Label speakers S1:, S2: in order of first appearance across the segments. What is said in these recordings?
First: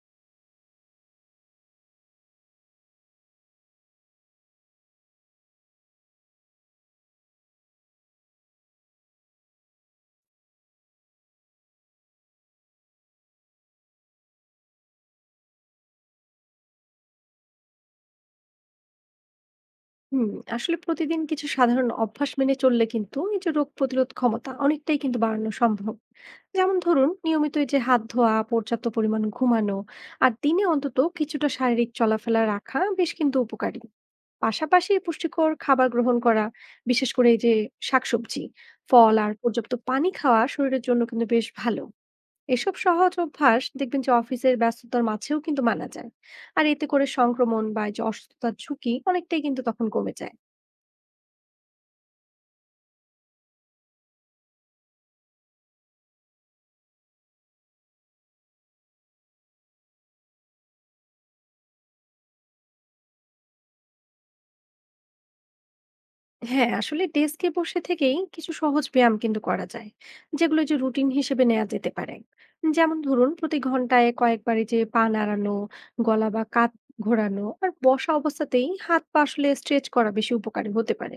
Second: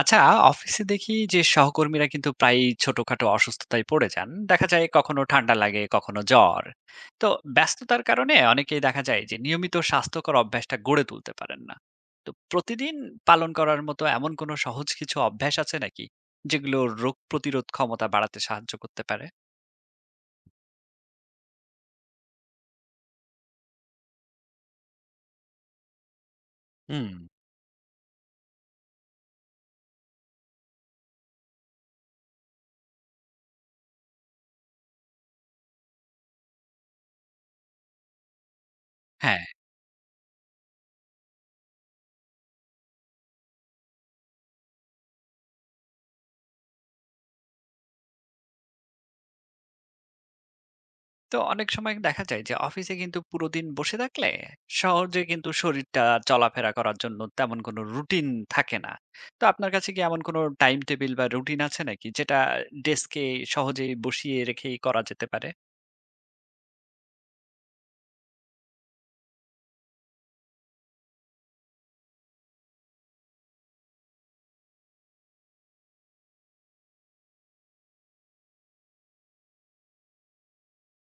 S1: আচ্ছা। অফিসে দেখি যে সহকর্মীরা কিন্তু প্রায়ই ছোটখাটো অসুস্থতায় পড়ে যান, দেখা যায় কখনো ঠান্ডা লাগে, কখনো জ্বর। তো ব্যস্ততার কারণে অনেকেই দেখা যায় যে নিয়মিত স্বাস্থ্যকর অভ্যাসটা গড়ে তুলতে পারেন না। তো প্রতিদিন পালন করার মতো এমন কোনো সহজ কিছু অভ্যাস আছে নাকি, যেগুলো রোগ প্রতিরোধ ক্ষমতা বাড়াতে সাহায্য করতে পারে?
S2: হুম, আসলে প্রতিদিন কিছু সাধারণ অভ্যাস মেনে চললে কিন্তু এই যে রোগ প্রতিরোধ ক্ষমতা অনেকটাই কিন্তু বাড়ানো সম্ভব। যেমন
S1: হুম।
S2: ধরুন নিয়মিত এই যে হাত ধোয়া, পর্যাপ্ত পরিমাণ ঘুমানো আর দিনে অন্তত কিছুটা শারীরিক চলাফেরা রাখা বেশ কিন্তু উপকারী। পাশাপাশি পুষ্টিকর খাবার গ্রহণ করা, বিশেষ করে এই যে শাকসবজি, ফল আর
S1: হ্যাঁ।
S2: পর্যাপ্ত পানি খাওয়া শরীরের জন্য কিন্তু বেশ ভালো। এসব সহজ অভ্যাস দেখবেন যে অফিসের ব্যস্ততার মাঝেও কিন্তু মানা যায়। আর এতে করে সংক্রমণ বা এই যে অসুস্থতার ঝুঁকি অনেকটাই কিন্তু তখন কমে যায়।
S1: তো অনেক সময় দেখা যায় যে অফিসে কিন্তু পুরো দিন বসে থাকলে সহজে কিন্তু শরীরটা চলাফেরা করার জন্য তেমন কোনো রুটিন থাকে না। তো আপনার কাছে কি এমন কোনো টাইম টেবিল বা রুটিন আছে নাকি, যেটা ডেস্কে সহজেই বসিয়ে রেখেই করা যেতে পারে?
S2: হ্যাঁ, আসলে ডেস্কে বসে থেকেই কিছু সহজ ব্যায়াম কিন্তু করা যায়, যেগুলো যে রুটিন হিসেবে নেওয়া যেতে পারে। যেমন ধরুন প্রতি ঘন্টায় কয়েকবার এই যে পা নাড়ানো, গলা বা কাঁধ ঘোরানো আর বসা অবস্থাতেই হাত পা আসলে স্ট্রেচ করা বেশি উপকারী হতে পারে।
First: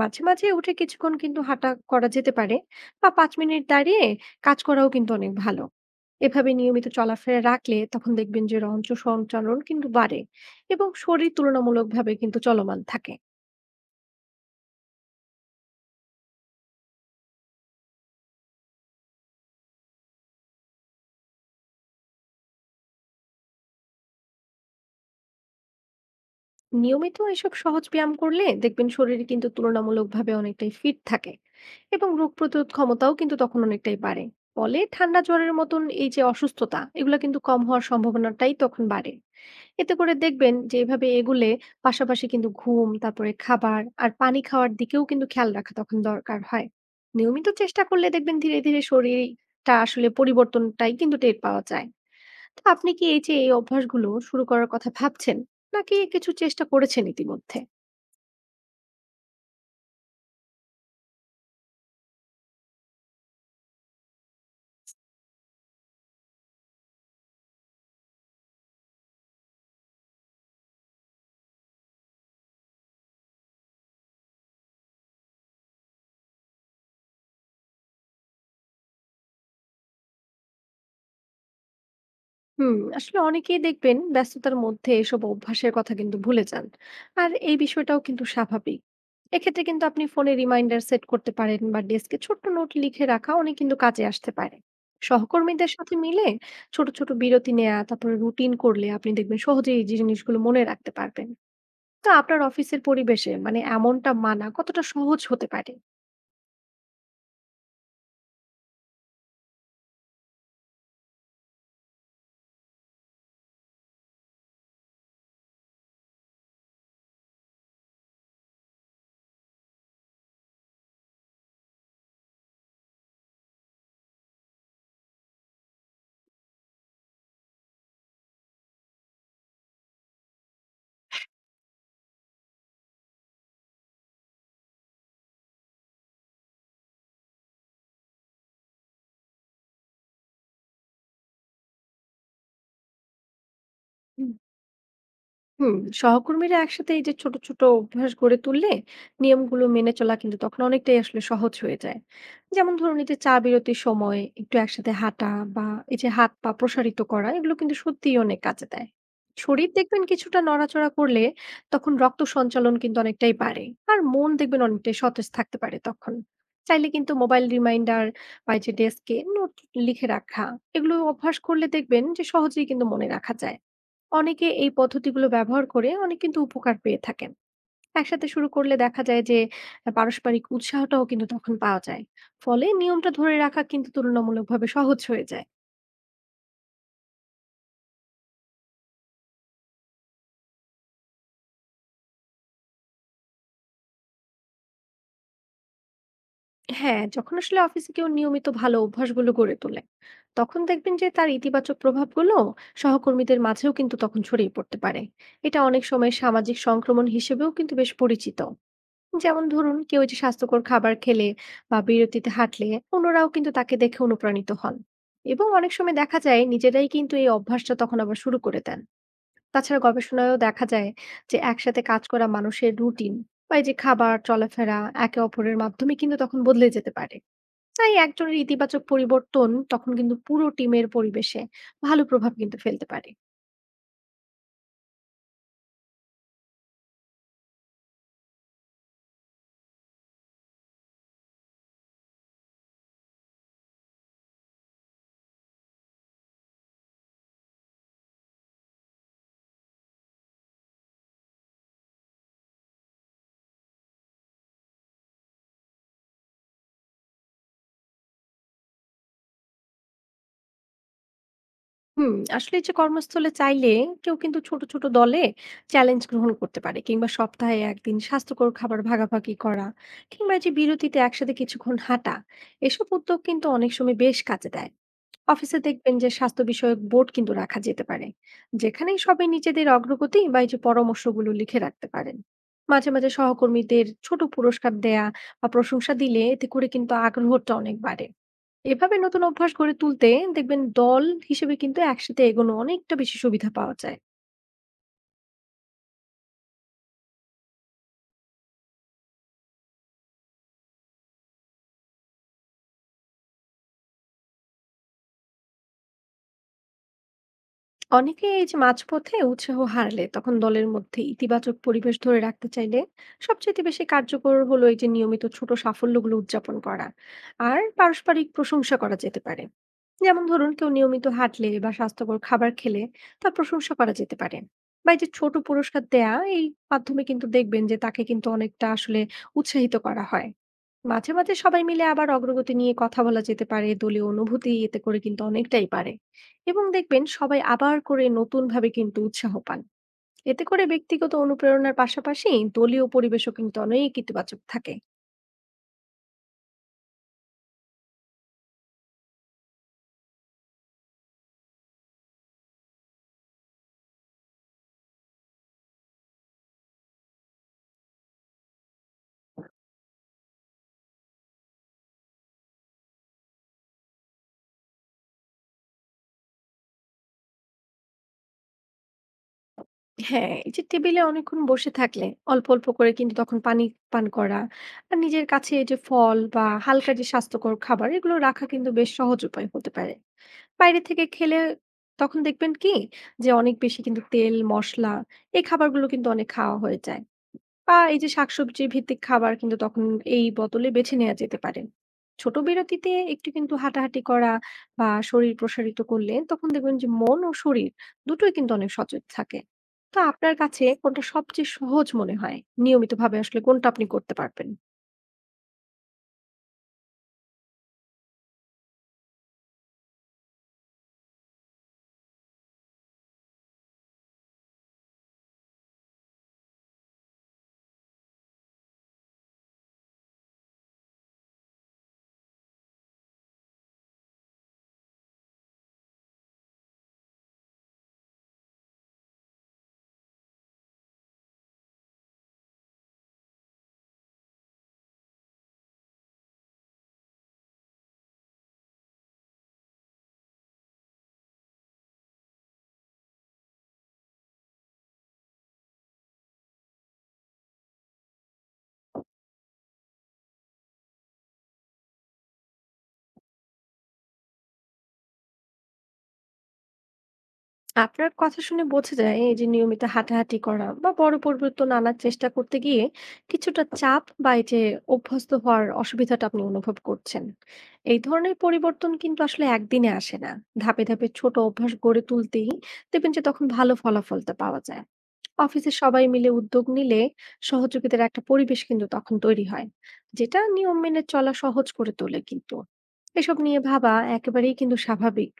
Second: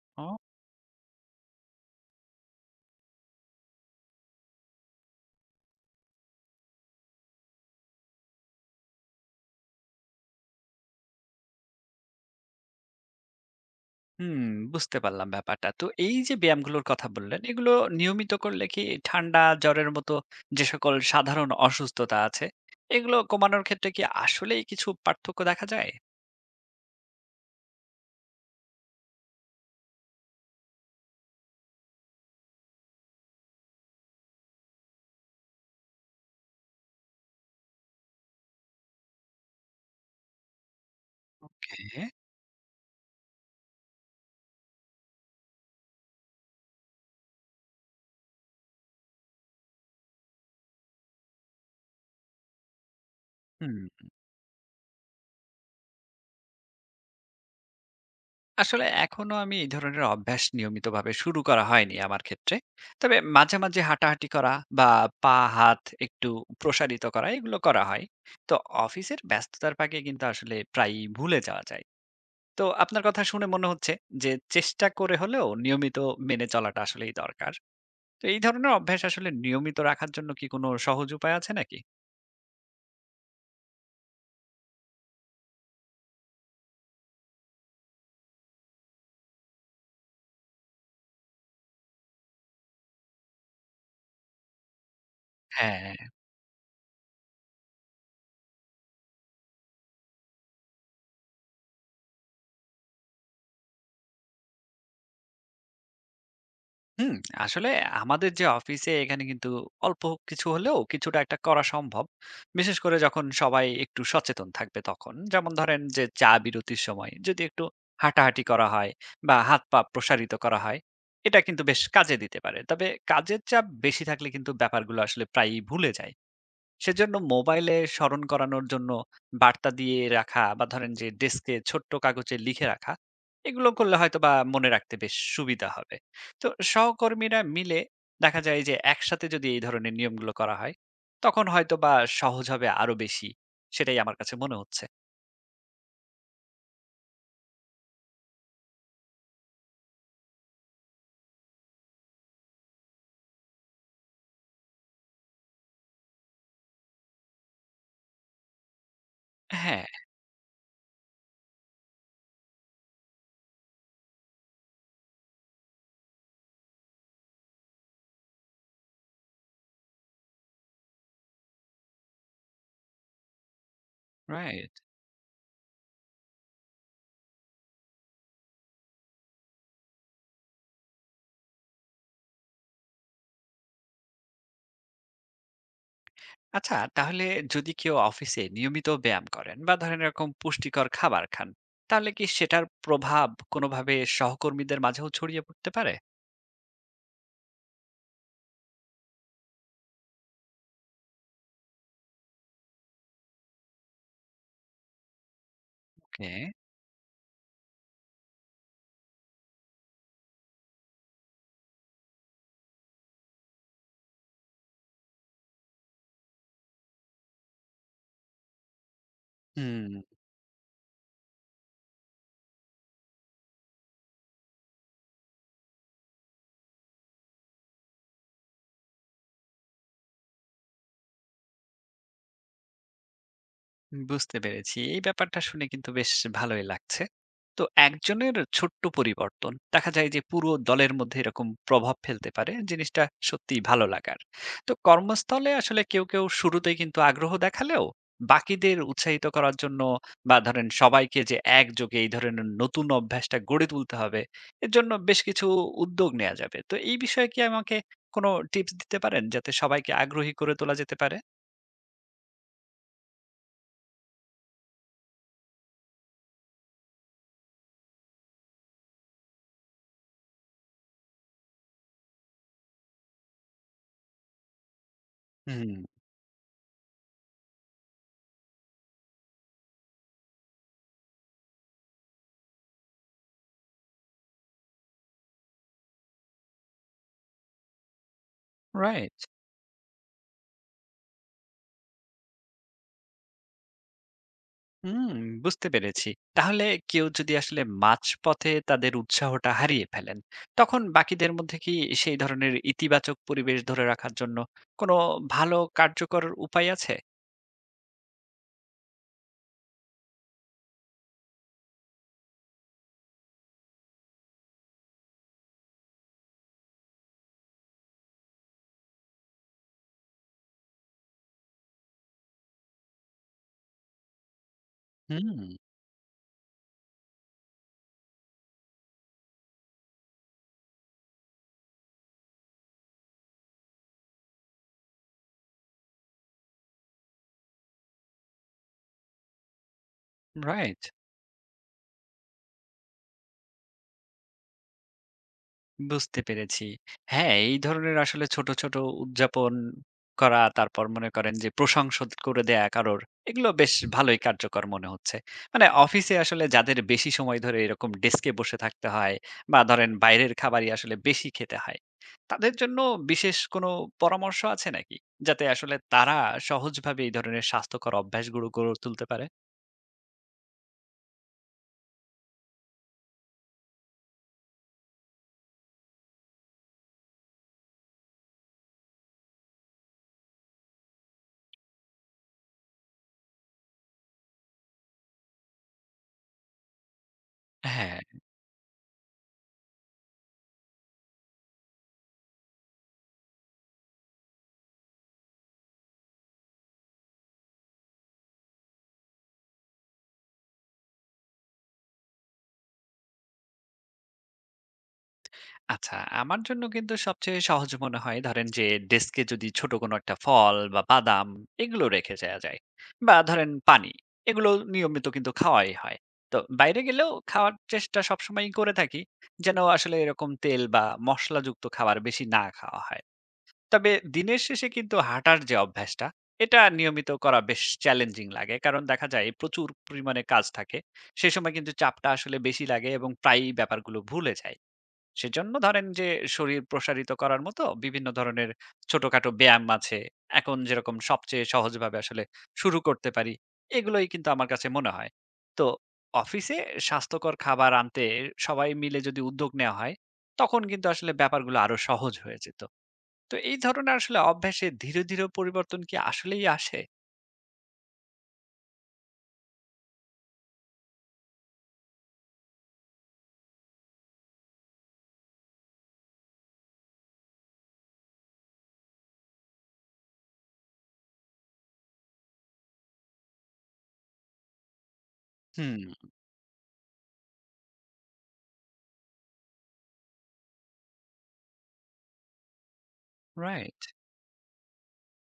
S2: মাঝে
S1: ও।
S2: মাঝে উঠে কিছুক্ষণ কিন্তু হাঁটা করা যেতে পারে, বা 5 মিনিট দাঁড়িয়ে কাজ করাও কিন্তু অনেক ভালো। এভাবে নিয়মিত চলাফেরা রাখলে তখন দেখবেন যে রঞ্চ সঞ্চালন কিন্তু বাড়ে এবং শরীর তুলনামূলকভাবে কিন্তু চলমান থাকে।
S1: হুম, বুঝতে পারলাম ব্যাপারটা। তো এই যে ব্যায়ামগুলোর কথা বললেন, এগুলো নিয়মিত করলে কি ঠান্ডা জ্বরের মতো যে সকল সাধারণ অসুস্থতা আছে, এগুলো কমানোর ক্ষেত্রে কি আসলেই কিছু পার্থক্য দেখা যায়?
S2: নিয়মিত এসব সহজ ব্যায়াম করলে দেখবেন শরীর কিন্তু তুলনামূলকভাবে অনেকটাই ফিট থাকে এবং রোগ প্রতিরোধ ক্ষমতাও কিন্তু তখন অনেকটাই বাড়ে। ফলে ঠান্ডা জ্বরের মতন এই যে অসুস্থতা এগুলো কিন্তু কম হওয়ার সম্ভাবনাটাই তখন বাড়ে। এতে করে দেখবেন যে এভাবে এগুলে
S1: ওকে।
S2: পাশাপাশি কিন্তু ঘুম, তারপরে খাবার আর পানি খাওয়ার দিকেও কিন্তু খেয়াল রাখা তখন দরকার হয়। নিয়মিত চেষ্টা করলে দেখবেন ধীরে ধীরে শরীরটা আসলে পরিবর্তনটাই কিন্তু টের পাওয়া যায়। তা আপনি কি এই যে এই
S1: হুম
S2: অভ্যাসগুলো শুরু করার কথা ভাবছেন, নাকি কিছু চেষ্টা করেছেন ইতিমধ্যে?
S1: আসলে এখনো আমি এই ধরনের অভ্যাস নিয়মিতভাবে শুরু করা হয়নি আমার ক্ষেত্রে। তবে মাঝে, মাঝে হাঁটাহাঁটি করা বা পা হাত একটু প্রসারিত করা এগুলো করা হয়। তো অফিসের ব্যস্ততার ফাঁকে কিন্তু আসলে প্রায়ই ভুলে যাওয়া যায়। তো আপনার কথা শুনে মনে হচ্ছে যে চেষ্টা করে হলেও নিয়মিত মেনে চলাটা আসলেই দরকার। তো এই ধরনের অভ্যাস আসলে নিয়মিত রাখার জন্য কি কোনো সহজ উপায় আছে নাকি?
S2: হুম, আসলে অনেকেই দেখবেন ব্যস্ততার মধ্যে এসব অভ্যাসের কথা কিন্তু ভুলে যান, আর এই বিষয়টাও কিন্তু স্বাভাবিক। এক্ষেত্রে কিন্তু আপনি ফোনে রিমাইন্ডার সেট করতে পারেন, বা ডেস্কে ছোট্ট নোট লিখে রাখা অনেক কিন্তু কাজে আসতে পারে। সহকর্মীদের সাথে
S1: হ্যাঁ।
S2: মিলে ছোট ছোট বিরতি নেওয়া, তারপরে রুটিন করলে আপনি দেখবেন সহজেই এই জিনিসগুলো মনে রাখতে পারবেন। তো আপনার অফিসের পরিবেশে মানে এমনটা মানা কতটা সহজ হতে পারে?
S1: হুম, আসলে আমাদের যে অফিসে এখানে কিন্তু অল্প কিছু হলেও কিছুটা একটা করা সম্ভব। বিশেষ করে যখন সবাই একটু সচেতন থাকবে তখন। যেমন ধরেন যে চা বিরতির সময় যদি একটু হাঁটাহাঁটি করা হয় বা হাত পা প্রসারিত করা হয়, এটা কিন্তু বেশ কাজে দিতে পারে। তবে কাজের চাপ বেশি থাকলে কিন্তু ব্যাপারগুলো আসলে প্রায়ই ভুলে যাই। সেজন্য মোবাইলে স্মরণ করানোর জন্য বার্তা দিয়ে রাখা বা ধরেন যে ডেস্কে ছোট্ট কাগজে লিখে রাখা এগুলো করলে হয়তো বা মনে রাখতে বেশ সুবিধা হবে। তো সহকর্মীরা মিলে দেখা যায় যে একসাথে যদি এই ধরনের নিয়মগুলো করা হয়, তখন হয়তো বা সহজ হবে আরো বেশি। সেটাই আমার কাছে মনে হচ্ছে।
S2: হুম, সহকর্মীরা একসাথে এই যে ছোট ছোট অভ্যাস গড়ে তুললে নিয়মগুলো মেনে চলা কিন্তু তখন অনেকটাই আসলে সহজ হয়ে যায়। যেমন ধরুন এই যে চা বিরতির সময় একটু একসাথে হাঁটা বা এই যে হাত পা প্রসারিত করা এগুলো কিন্তু সত্যিই অনেক কাজে দেয়। শরীর
S1: হ্যাঁ।
S2: দেখবেন কিছুটা নড়াচড়া করলে তখন রক্ত সঞ্চালন কিন্তু অনেকটাই বাড়ে, আর মন দেখবেন অনেকটাই সতেজ থাকতে পারে তখন। চাইলে কিন্তু মোবাইল রিমাইন্ডার বা এই যে ডেস্কে নোট লিখে রাখা, এগুলো অভ্যাস করলে দেখবেন যে সহজেই কিন্তু মনে রাখা যায়। অনেকে এই
S1: রাইট।
S2: পদ্ধতিগুলো ব্যবহার করে অনেক কিন্তু উপকার পেয়ে থাকেন। একসাথে শুরু করলে দেখা যায় যে পারস্পরিক উৎসাহটাও কিন্তু তখন পাওয়া যায়। ফলে নিয়মটা ধরে রাখা কিন্তু তুলনামূলকভাবে সহজ হয়ে যায়।
S1: আচ্ছা, তাহলে যদি কেউ অফিসে নিয়মিত ব্যায়াম করেন বা ধরেন এরকম পুষ্টিকর খাবার খান, তাহলে কি সেটার প্রভাব কোনোভাবে সহকর্মীদের মাঝেও ছড়িয়ে পড়তে পারে?
S2: হ্যাঁ, যখন আসলে অফিসে কেউ নিয়মিত ভালো অভ্যাসগুলো গড়ে তোলে, তখন দেখবেন যে তার ইতিবাচক প্রভাবগুলো সহকর্মীদের মাঝেও কিন্তু তখন ছড়িয়ে পড়তে পারে। এটা অনেক সময়
S1: ওকে।
S2: সামাজিক সংক্রমণ হিসেবেও কিন্তু বেশ পরিচিত। যেমন ধরুন কেউ এই যে স্বাস্থ্যকর খাবার খেলে বা বিরতিতে হাঁটলে অন্যরাও কিন্তু তাকে দেখে অনুপ্রাণিত হন, এবং অনেক সময় দেখা যায় নিজেরাই কিন্তু এই অভ্যাসটা তখন আবার শুরু করে দেন। তাছাড়া
S1: হুম,
S2: গবেষণায়ও দেখা যায় যে একসাথে কাজ করা মানুষের রুটিন বা এই যে খাবার, চলাফেরা একে অপরের মাধ্যমে কিন্তু তখন বদলে যেতে পারে। তাই একজনের ইতিবাচক পরিবর্তন তখন কিন্তু পুরো টিমের পরিবেশে ভালো প্রভাব কিন্তু ফেলতে পারে।
S1: বুঝতে পেরেছি। এই ব্যাপারটা শুনে কিন্তু বেশ ভালোই লাগছে। তো একজনের ছোট্ট পরিবর্তন দেখা যায় যে পুরো দলের মধ্যে এরকম প্রভাব ফেলতে পারে। জিনিসটা সত্যিই ভালো লাগার। তো কর্মস্থলে আসলে কেউ, কেউ শুরুতেই কিন্তু আগ্রহ দেখালেও বাকিদের উৎসাহিত করার জন্য বা ধরেন সবাইকে যে একযোগে এই ধরনের নতুন অভ্যাসটা গড়ে তুলতে হবে, এর জন্য বেশ কিছু উদ্যোগ নেওয়া যাবে। তো এই বিষয়ে কি আমাকে কোনো টিপস দিতে পারেন যাতে সবাইকে আগ্রহী করে তোলা যেতে পারে?
S2: হুম, আসলে এই যে কর্মস্থলে চাইলে কেউ কিন্তু ছোট ছোট দলে চ্যালেঞ্জ গ্রহণ করতে পারে, কিংবা সপ্তাহে একদিন স্বাস্থ্যকর খাবার ভাগাভাগি করা, কিংবা এই যে বিরতিতে একসাথে কিছুক্ষণ হাঁটা, এসব উদ্যোগ কিন্তু অনেক সময় বেশ কাজে দেয়। অফিসে
S1: হুম।
S2: দেখবেন যে স্বাস্থ্য বিষয়ক বোর্ড কিন্তু রাখা যেতে পারে, যেখানে সবাই নিজেদের অগ্রগতি বা এই যে পরামর্শগুলো লিখে রাখতে পারেন। মাঝে মাঝে সহকর্মীদের ছোট পুরস্কার দেয়া বা প্রশংসা দিলে এতে করে কিন্তু আগ্রহটা অনেক বাড়ে। এভাবে
S1: রাইট।
S2: নতুন অভ্যাস গড়ে তুলতে দেখবেন দল হিসেবে কিন্তু একসাথে এগোনো অনেকটা বেশি সুবিধা পাওয়া যায়।
S1: হুম, বুঝতে পেরেছি। তাহলে কেউ যদি আসলে মাঝপথে তাদের উৎসাহটা হারিয়ে ফেলেন, তখন বাকিদের মধ্যে কি সেই ধরনের ইতিবাচক পরিবেশ ধরে রাখার জন্য কোনো ভালো কার্যকর উপায় আছে?
S2: অনেকে এই যে মাঝপথে উৎসাহ হারলে তখন দলের মধ্যে ইতিবাচক পরিবেশ ধরে রাখতে চাইলে সবচেয়ে বেশি কার্যকর হলো এই যে নিয়মিত ছোট সাফল্যগুলো উদযাপন করা আর পারস্পরিক প্রশংসা করা যেতে পারে। যেমন ধরুন কেউ নিয়মিত হাঁটলে বা স্বাস্থ্যকর খাবার খেলে তার প্রশংসা করা যেতে পারে, বা এই যে ছোট
S1: হুম।
S2: পুরস্কার দেয়া, এই মাধ্যমে কিন্তু দেখবেন যে তাকে কিন্তু অনেকটা আসলে উৎসাহিত করা হয়। মাঝে মাঝে সবাই মিলে আবার অগ্রগতি নিয়ে কথা বলা যেতে পারে, দলীয় অনুভূতি এতে করে কিন্তু অনেকটাই পারে এবং দেখবেন সবাই আবার করে নতুন ভাবে কিন্তু উৎসাহ পান। এতে করে
S1: রাইট।
S2: ব্যক্তিগত অনুপ্রেরণার পাশাপাশি দলীয় পরিবেশও কিন্তু অনেক ইতিবাচক থাকে।
S1: বুঝতে পেরেছি। হ্যাঁ, এই ধরনের আসলে ছোট, ছোট উদযাপন করা, তারপর মনে করেন যে প্রশংসা করে দেয়া কারোর, এগুলো বেশ ভালোই কার্যকর মনে হচ্ছে। মানে অফিসে আসলে যাদের বেশি সময় ধরে এরকম ডেস্কে বসে থাকতে হয় বা ধরেন বাইরের খাবারই আসলে বেশি খেতে হয়, তাদের জন্য বিশেষ কোনো পরামর্শ আছে নাকি? যাতে আসলে তারা সহজভাবে এই ধরনের স্বাস্থ্যকর অভ্যাসগুলো গড়ে তুলতে পারে?
S2: হ্যাঁ, এই যে টেবিলে অনেকক্ষণ বসে থাকলে অল্প অল্প করে কিন্তু তখন পানি পান করা আর নিজের কাছে এই যে ফল বা হালকা যে স্বাস্থ্যকর খাবার এগুলো রাখা কিন্তু বেশ সহজ উপায় হতে পারে। বাইরে থেকে খেলে তখন দেখবেন কি যে অনেক বেশি কিন্তু তেল, মশলা এই খাবারগুলো কিন্তু অনেক খাওয়া হয়ে যায়। বা এই
S1: হ্যাঁ।
S2: যে শাকসবজি ভিত্তিক খাবার কিন্তু তখন এই বদলে বেছে নেওয়া যেতে পারে। ছোট বিরতিতে একটু কিন্তু হাঁটাহাঁটি করা বা শরীর প্রসারিত করলে তখন দেখবেন যে মন ও শরীর দুটোই কিন্তু অনেক সচেত থাকে। তো আপনার কাছে কোনটা সবচেয়ে সহজ মনে হয়? নিয়মিতভাবে আসলে কোনটা আপনি করতে পারবেন?
S1: আচ্ছা, আমার জন্য কিন্তু সবচেয়ে সহজ মনে হয় ধরেন যে ডেস্কে যদি ছোট কোনো একটা ফল বা বাদাম এগুলো রেখে যাওয়া যায়। বা ধরেন পানি এগুলো নিয়মিত কিন্তু খাওয়াই হয়। তো বাইরে গেলেও খাওয়ার চেষ্টা সবসময়ই করে থাকি। যেন আসলে এরকম তেল বা মশলাযুক্ত খাবার বেশি না খাওয়া হয়। তবে দিনের শেষে কিন্তু হাঁটার যে অভ্যাসটা এটা নিয়মিত করা বেশ চ্যালেঞ্জিং লাগে। কারণ দেখা যায় প্রচুর পরিমাণে কাজ থাকে। সে সময় কিন্তু চাপটা আসলে বেশি লাগে এবং প্রায়ই ব্যাপারগুলো ভুলে যাই। সেজন্য ধরেন যে শরীর প্রসারিত করার মতো বিভিন্ন ধরনের ছোটখাটো ব্যায়াম আছে। এখন যেরকম সবচেয়ে সহজভাবে আসলে শুরু করতে পারি, এগুলোই কিন্তু আমার কাছে মনে হয়। তো অফিসে স্বাস্থ্যকর খাবার আনতে সবাই মিলে যদি উদ্যোগ নেওয়া হয়, তখন কিন্তু আসলে ব্যাপারগুলো আরো সহজ হয়ে যেত। তো এই ধরনের আসলে অভ্যাসে ধীরে, ধীরে পরিবর্তন কি আসলেই আসে?
S2: আপনার কথা শুনে বোঝা যায় এই যে নিয়মিত হাঁটাহাঁটি করা বা বড় পরিবর্তন আনার চেষ্টা করতে গিয়ে কিছুটা চাপ বা এই যে অভ্যস্ত হওয়ার অসুবিধাটা আপনি অনুভব করছেন। এই ধরনের পরিবর্তন কিন্তু আসলে একদিনে আসে না। ধাপে ধাপে ছোট অভ্যাস গড়ে তুলতেই দেখবেন যে তখন ভালো ফলাফলটা পাওয়া যায়। অফিসে সবাই
S1: হুম।
S2: মিলে উদ্যোগ নিলে সহযোগিতার একটা পরিবেশ কিন্তু তখন তৈরি হয়, যেটা নিয়ম মেনে চলা সহজ করে তোলে। কিন্তু এসব নিয়ে
S1: রাইট।
S2: ভাবা একেবারেই কিন্তু স্বাভাবিক।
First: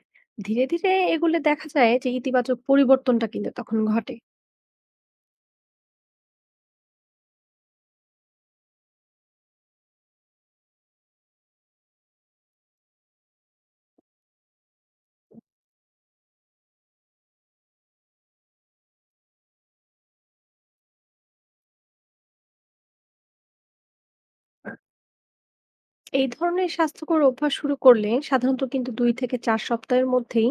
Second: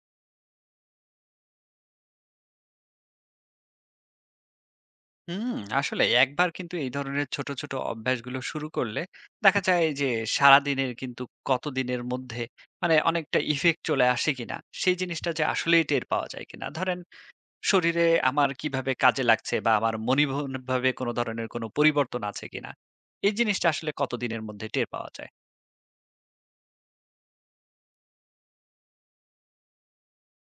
S2: ধীরে ধীরে এগুলো দেখা যায় যে ইতিবাচক পরিবর্তনটা কিন্তু তখন ঘটে।
S1: হুম, আসলে একবার কিন্তু এই ধরনের ছোট, ছোট অভ্যাসগুলো শুরু করলে দেখা যায় যে সারাদিনের কিন্তু কতদিনের মধ্যে মানে অনেকটা ইফেক্ট চলে আসে কিনা, সেই জিনিসটা যে আসলেই টের পাওয়া যায় কিনা। ধরেন শরীরে আমার কিভাবে কাজে লাগছে বা আমার মনিবনভাবে কোনো ধরনের কোনো পরিবর্তন আছে কিনা। এই জিনিসটা আসলে কতদিনের মধ্যে টের পাওয়া যায়?
S2: এই ধরনের স্বাস্থ্যকর অভ্যাস শুরু করলে সাধারণত কিন্তু 2 থেকে 4 সপ্তাহের মধ্যেই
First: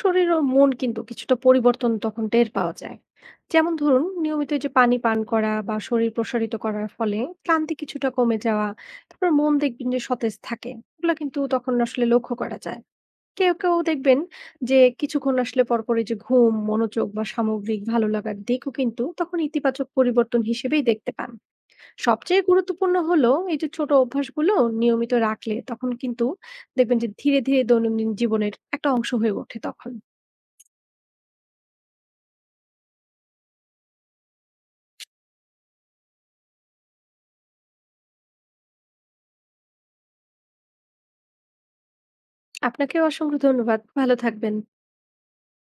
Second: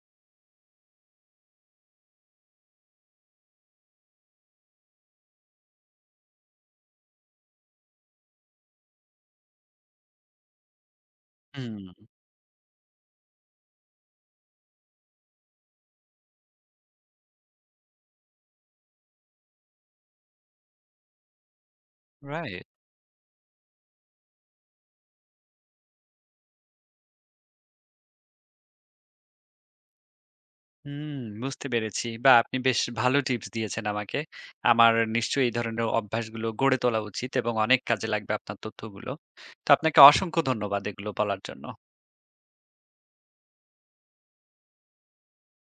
S2: শরীর ও মন কিন্তু কিছুটা পরিবর্তন তখন টের পাওয়া যায়। যেমন ধরুন নিয়মিত এই যে পানি পান করা বা শরীর প্রসারিত করার ফলে ক্লান্তি কিছুটা কমে যাওয়া, তারপর মন দেখবেন যে সতেজ থাকে, এগুলো কিন্তু তখন
S1: হুম।
S2: আসলে লক্ষ্য করা যায়। কেউ কেউ দেখবেন যে কিছুক্ষণ আসলে পরপরে যে ঘুম, মনোযোগ বা সামগ্রিক ভালো লাগার দিকও কিন্তু তখন ইতিবাচক পরিবর্তন হিসেবেই দেখতে পান। সবচেয়ে
S1: রাইট।
S2: গুরুত্বপূর্ণ হলো এই যে ছোট অভ্যাসগুলো নিয়মিত রাখলে তখন কিন্তু দেখবেন যে ধীরে ধীরে দৈনন্দিন জীবনের একটা অংশ হয়ে ওঠে তখন।
S1: হুম, বুঝতে পেরেছি। বাহ! আপনি বেশ ভালো টিপস দিয়েছেন আমাকে। আমার নিশ্চয়ই এই ধরনের অভ্যাসগুলো গড়ে তোলা উচিত এবং অনেক কাজে লাগবে আপনার তথ্যগুলো। তো আপনাকে অসংখ্য ধন্যবাদ এগুলো বলার জন্য।
S2: আপনাকেও অসংখ্য ধন্যবাদ, ভালো থাকবেন।